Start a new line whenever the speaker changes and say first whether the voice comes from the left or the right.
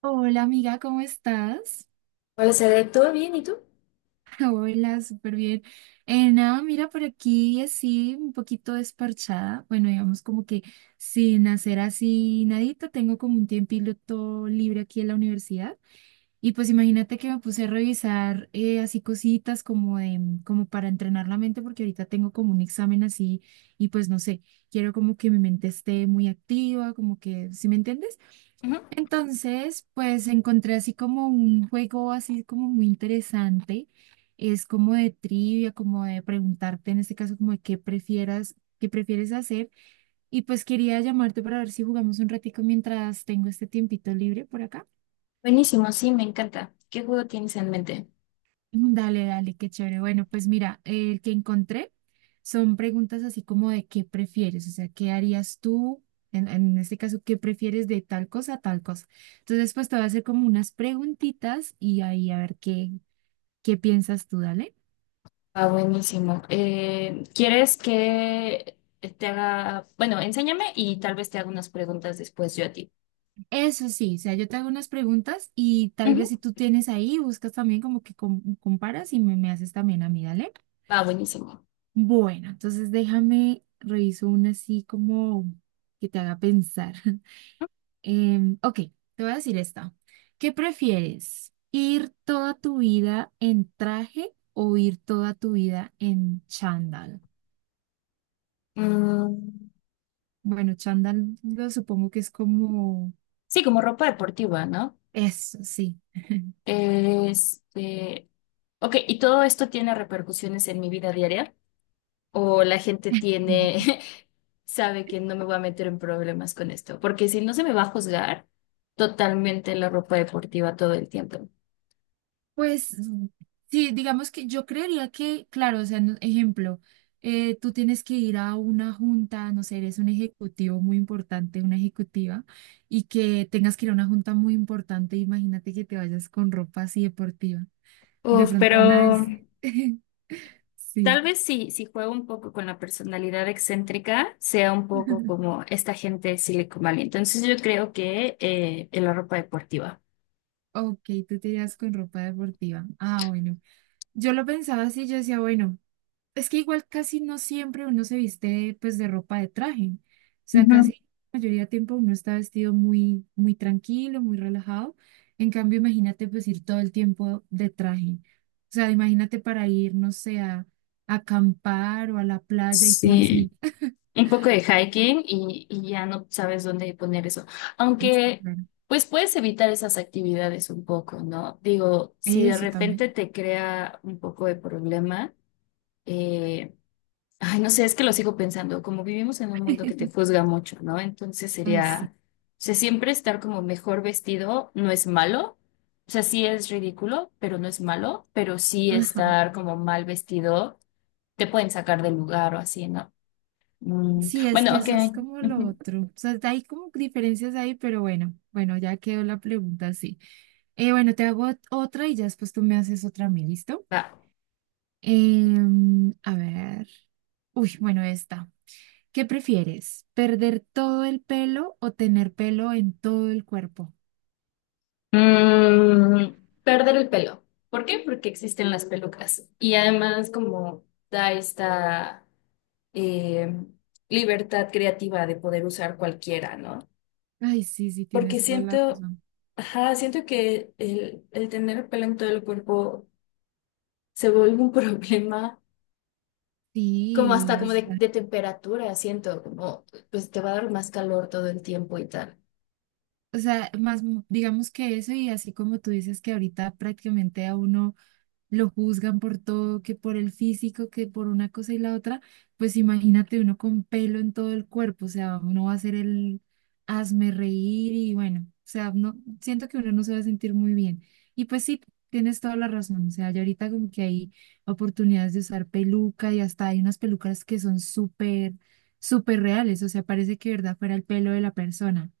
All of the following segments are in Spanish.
right: Hola amiga, ¿cómo estás?
left: Hola, Cede, ¿todo bien? ¿Y tú?
right: Hola, súper bien. Nada, mira por aquí así un poquito desparchada. Bueno, digamos como que sin hacer así nadita, tengo como un tiempito libre aquí en la universidad. Y pues imagínate que me puse a revisar así cositas como de, como para entrenar la mente, porque ahorita tengo como un examen así y pues no sé, quiero como que mi mente esté muy activa, como que, ¿sí me entiendes?
left: Ujú.
right: Entonces, pues encontré así como un juego así como muy interesante. Es como de trivia, como de preguntarte en este caso como de qué prefieras, qué prefieres hacer. Y pues quería llamarte para ver si jugamos un ratico mientras tengo este tiempito libre por acá.
left: Buenísimo, sí, me encanta. ¿Qué juego tienes en mente?
right: Dale, dale, qué chévere. Bueno, pues mira, el que encontré son preguntas así como de qué prefieres, o sea, ¿qué harías tú? En este caso, ¿qué prefieres de tal cosa a tal cosa? Entonces, pues te voy a hacer como unas preguntitas y ahí a ver qué piensas tú, dale.
left: Ah, buenísimo. ¿Quieres que te haga, bueno, enséñame y tal vez te haga unas preguntas después yo a ti?
right: Eso sí, o sea, yo te hago unas preguntas y tal vez
left: Ujú.
right: si tú tienes ahí, buscas también como que comparas y me haces también a mí, dale.
left: Va, buenísimo.
right: Bueno, entonces déjame, reviso una así como que te haga pensar. Ok, te voy a decir esta. ¿Qué prefieres? ¿Ir toda tu vida en traje o ir toda tu vida en chándal?
left: Mm,
right: Bueno, chándal lo supongo que es como
left: sí, como ropa deportiva, ¿no?
right: eso, sí.
left: Este, ok, ¿y todo esto tiene repercusiones en mi vida diaria? O la gente tiene, sabe que no me voy a meter en problemas con esto, porque si no se me va a juzgar totalmente la ropa deportiva todo el tiempo.
right: Pues sí, digamos que yo creería que, claro, o sea, ejemplo, tú tienes que ir a una junta, no sé, eres un ejecutivo muy importante, una ejecutiva, y que tengas que ir a una junta muy importante, imagínate que te vayas con ropa así deportiva. De
left: Uf,
right: pronto van a
left: pero
right: decir, sí.
left: tal vez si, si juego un poco con la personalidad excéntrica, sea un poco como esta gente de Silicon Valley. Entonces yo creo que en la ropa deportiva.
right: Ok, tú te irías con ropa deportiva. Ah, bueno. Yo lo pensaba así, yo decía, bueno, es que igual casi no siempre uno se viste pues de ropa de traje. O sea,
left: Ujú.
right: casi la mayoría de tiempo uno está vestido muy, muy tranquilo, muy relajado. En cambio, imagínate pues ir todo el tiempo de traje. O sea, imagínate para ir, no sé, a acampar o a la playa y tú así.
left: Sí, un poco de hiking y ya no sabes dónde poner eso.
right: Sí,
left: Aunque,
right: claro.
left: pues puedes evitar esas actividades un poco, ¿no? Digo, si de
right: Eso
left: repente
right: también.
left: te crea un poco de problema, eh, Ay, no sé, es que lo sigo pensando, como vivimos en un mundo que te juzga mucho, ¿no? Entonces
right: Ay, sí.
left: sería, o sea, siempre estar como mejor vestido no es malo, o sea, sí es ridículo, pero no es malo, pero sí
right: Ajá.
left: estar como mal vestido te pueden sacar del lugar o así, ¿no? Mm,
right: Sí, es
left: bueno,
right: que
left: ok.
right: eso es como lo
left: Ujú,
right: otro. O sea, hay como diferencias ahí, pero bueno, bueno, ya quedó la pregunta así. Bueno, te hago otra y ya después tú me haces otra a mí, ¿listo?
left: va.
right: A ver. Uy, bueno, esta. ¿Qué prefieres? ¿Perder todo el pelo o tener pelo en todo el cuerpo?
left: Mm, perder el pelo. ¿Por qué? Porque existen las pelucas y además como da esta em, libertad creativa de poder usar cualquiera, ¿no?
right: Ay, sí, sí,
left: Porque
right: tienes toda la
left: siento,
right: razón.
left: ajá, siento que el tener pelo en todo el cuerpo se vuelve un problema, como hasta
right: Sí, o
left: como de,
right: sea,
left: de temperatura, siento, como pues te va a dar más calor todo el tiempo y tal.
right: o sea, más digamos que eso y así como tú dices que ahorita prácticamente a uno lo juzgan por todo, que por el físico, que por una cosa y la otra, pues imagínate uno con pelo en todo el cuerpo, o sea, uno va a ser el hazme reír y bueno, o sea, no, siento que uno no se va a sentir muy bien. Y pues sí, tienes toda la razón, o sea, ya ahorita como que hay oportunidades de usar peluca y hasta hay unas pelucas que son súper, súper reales, o sea, parece que de verdad fuera el pelo de la persona.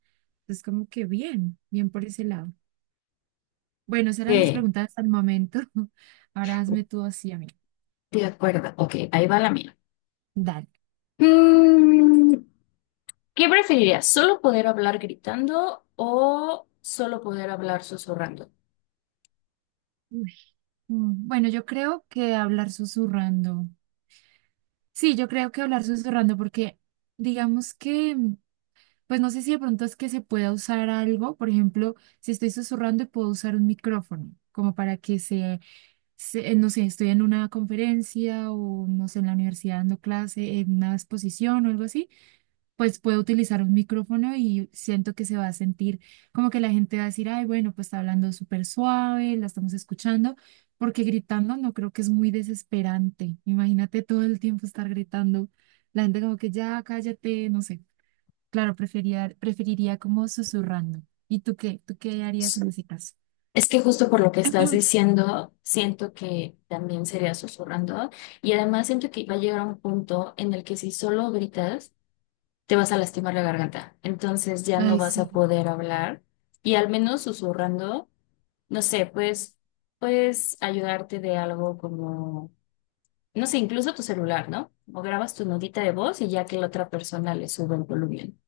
right: Es como que bien, bien por ese lado. Bueno, esas eran mis
left: Eh,
right: preguntas hasta el momento. Ahora hazme tú así a mí.
left: de acuerdo. Ok, ahí va la mía.
right: Dale.
left: Mm, ¿qué preferirías? ¿Solo poder hablar gritando o solo poder hablar susurrando?
right: Uy. Bueno, yo creo que hablar susurrando. Sí, yo creo que hablar susurrando porque digamos que, pues no sé si de pronto es que se pueda usar algo, por ejemplo, si estoy susurrando y puedo usar un micrófono, como para que no sé, estoy en una conferencia o no sé, en la universidad dando clase, en una exposición o algo así pues puedo utilizar un micrófono y siento que se va a sentir como que la gente va a decir, ay, bueno, pues está hablando súper suave, la estamos escuchando, porque gritando no creo que es muy desesperante. Imagínate todo el tiempo estar gritando, la gente como que ya cállate, no sé. Claro, preferiría, preferiría como susurrando. ¿Y tú qué? ¿Tú qué harías en ese caso?
left: Es que justo por lo que estás diciendo, siento que también sería susurrando y además siento que va a llegar un punto en el que si solo gritas, te vas a lastimar la garganta. Entonces ya no
right: Ay,
left: vas a
right: sí,
left: poder hablar y al menos susurrando, no sé, pues puedes ayudarte de algo como, no sé, incluso tu celular, ¿no? O grabas tu notita de voz y ya que la otra persona le sube el volumen.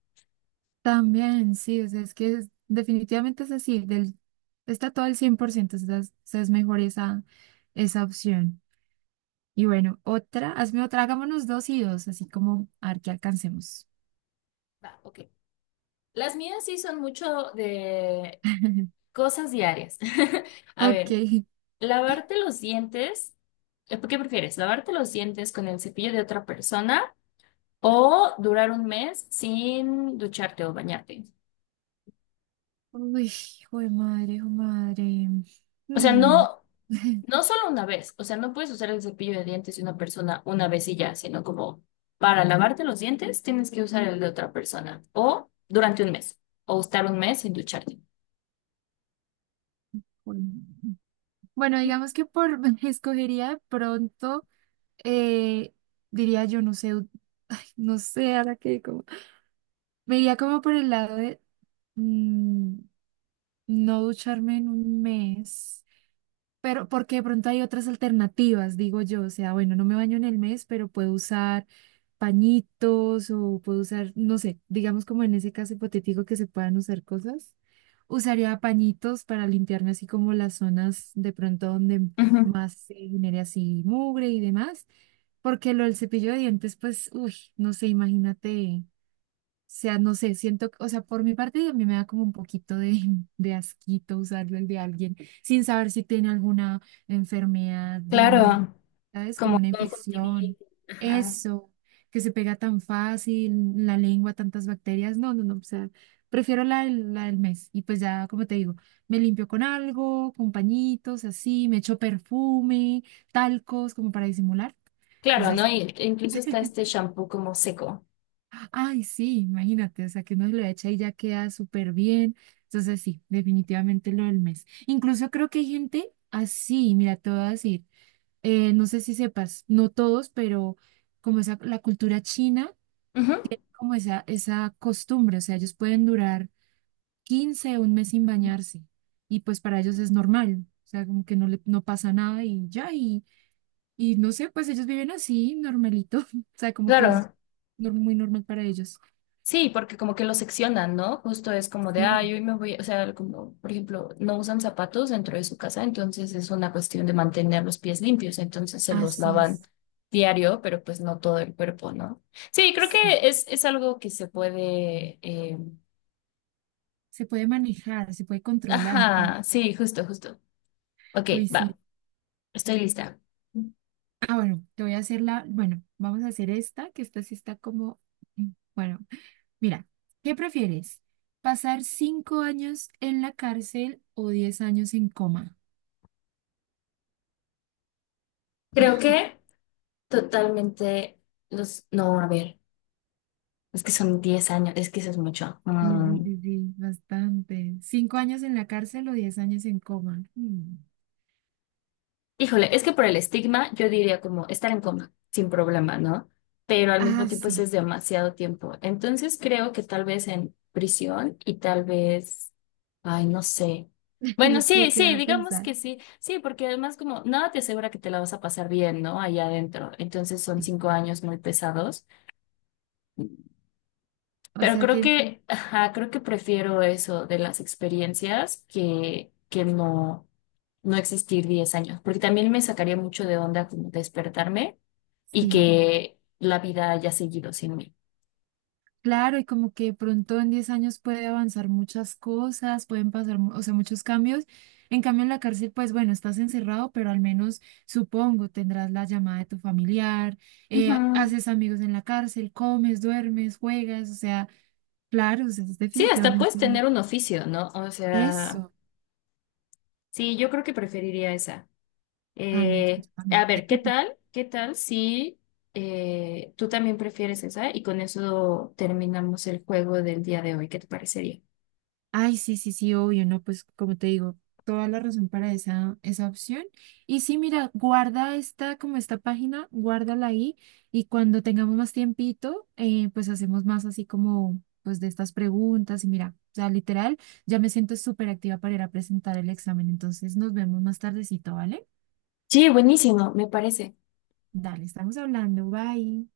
right: también, sí, o sea, es que definitivamente es así, está todo al 100%, o sea, es mejor esa opción. Y bueno, otra, hazme otra, hagámonos dos y dos, así como a ver qué alcancemos.
left: Va, ok. Las mías sí son mucho de cosas diarias. A
right: Ok.
left: ver, lavarte los dientes. ¿Qué prefieres? ¿Lavarte los dientes con el cepillo de otra persona o durar un mes sin ducharte o bañarte?
right: Uy, hijo de madre, hijo de madre.
left: O sea,
right: Hmm.
left: no, no solo una vez. O sea, no puedes usar el cepillo de dientes de una persona una vez y ya, sino como para lavarte los dientes tienes que usar el de otra persona o durante un mes o estar un mes sin ducharte.
right: Bueno, digamos que por escogería de pronto, eh, diría yo, no sé, ay, no sé, ahora que como, me iría como por el lado de mm, no ducharme en un mes. Pero porque de pronto hay otras alternativas, digo yo, o sea, bueno, no me baño en el mes, pero puedo usar pañitos o puedo usar, no sé, digamos como en ese caso hipotético que se puedan usar cosas. Usaría pañitos para limpiarme así como las zonas de pronto donde
left: Ujú.
right: más se genere así mugre y demás, porque lo del cepillo de dientes, pues, uy, no sé, imagínate sea, no sé, siento, o sea, por mi parte a mí me da como un poquito de, de asquito usarlo el de alguien sin saber si tiene alguna enfermedad, digamos,
left: Claro,
right: ¿sabes? Como
left: como
right: una
left: conjuntivitis.
right: infección,
left: Ajá.
right: eso, que se pega tan fácil, en la lengua, tantas bacterias, no, no, no, o sea, prefiero la del mes y pues ya, como te digo, me limpio con algo, con pañitos, así, me echo perfume, talcos, como para disimular.
left: Claro, ¿no?
right: Entonces,
left: Y e incluso está este shampoo como seco.
right: ay, sí, imagínate, o sea, que uno lo echa y ya queda súper bien. Entonces, sí, definitivamente lo del mes. Incluso creo que hay gente así, mira, te voy a decir, no sé si sepas, no todos, pero como esa, la cultura china,
left: Ujú,
right: como esa costumbre, o sea, ellos pueden durar 15 o un mes sin bañarse y pues para ellos es normal, o sea, como que no, no pasa nada y ya, y no sé, pues ellos viven así, normalito, o sea, como que es
left: claro,
right: muy normal para ellos.
left: sí, porque como que lo seccionan, ¿no? Justo es como de,
right: Sí.
left: ay, hoy me voy, o sea, como, por ejemplo, no usan zapatos dentro de su casa, entonces es una cuestión de mantener los pies limpios, entonces se los
right: Así
left: lavan
right: es.
left: diario, pero pues no todo el cuerpo, ¿no? Sí, creo
right: Sí.
left: que es algo que se puede,
right: Se puede manejar, se puede controlar.
left: ajá, sí, justo, justo. Ok,
right: Uy,
left: va,
right: sí.
left: estoy lista.
right: Ah, bueno, te voy a hacer la, bueno, vamos a hacer esta, que esta sí está como, mm, bueno, mira, ¿qué prefieres? ¿Pasar cinco años en la cárcel o diez años en coma?
left: Creo que totalmente los, no, a ver. Es que son 10 años, es que eso es mucho.
right: Sí, sí,
left: Mm.
right: sí, sí, bastante. ¿Cinco años en la cárcel o diez años en coma? Mm.
left: Híjole, es que por el estigma yo diría como estar en coma, sin problema, ¿no? Pero al mismo
right: Ah,
left: tiempo eso es
right: sí.
left: demasiado tiempo. Entonces creo que tal vez en prisión y tal vez, ay, no sé. Bueno,
right: Es que
left: sí, sí,
right: queda a
left: digamos
right: pensar.
left: que sí, sí, porque además como nada te asegura que te la vas a pasar bien, ¿no? Allá adentro. Entonces son
right: Sí.
left: 5 años muy pesados.
right: O
left: Pero
right: sea
left: creo
right: que
left: que, ajá, creo que prefiero eso de las experiencias que no, no existir 10 años, porque también me sacaría mucho de onda como despertarme y
right: sí.
left: que la vida haya seguido sin mí.
right: Claro, y como que de pronto en 10 años puede avanzar muchas cosas, pueden pasar, o sea, muchos cambios. En cambio, en la cárcel, pues bueno, estás encerrado, pero al menos supongo tendrás la llamada de tu familiar,
left: Ujú.
right: haces amigos en la cárcel, comes, duermes, juegas, o sea, claro, o sea, es
left: Sí, hasta puedes
right: definitivamente
left: tener un oficio, ¿no? O sea,
right: eso.
left: sí, yo creo que preferiría esa.
right: Ah, no,
left: A
right: también.
left: ver, ¿qué tal? ¿Qué tal si tú también prefieres esa? Y con eso terminamos el juego del día de hoy. ¿Qué te parecería?
right: Ay, sí, sí, sí, obvio, no, pues como te digo, toda la razón para esa, esa opción. Y sí, mira, guarda esta, como esta página, guárdala ahí y cuando tengamos más tiempito, pues hacemos más así como, pues de estas preguntas y mira, o sea, literal, ya me siento súper activa para ir a presentar el examen, entonces nos vemos más tardecito, ¿vale?
left: Sí, buenísimo, me parece.
right: Dale, estamos hablando, bye.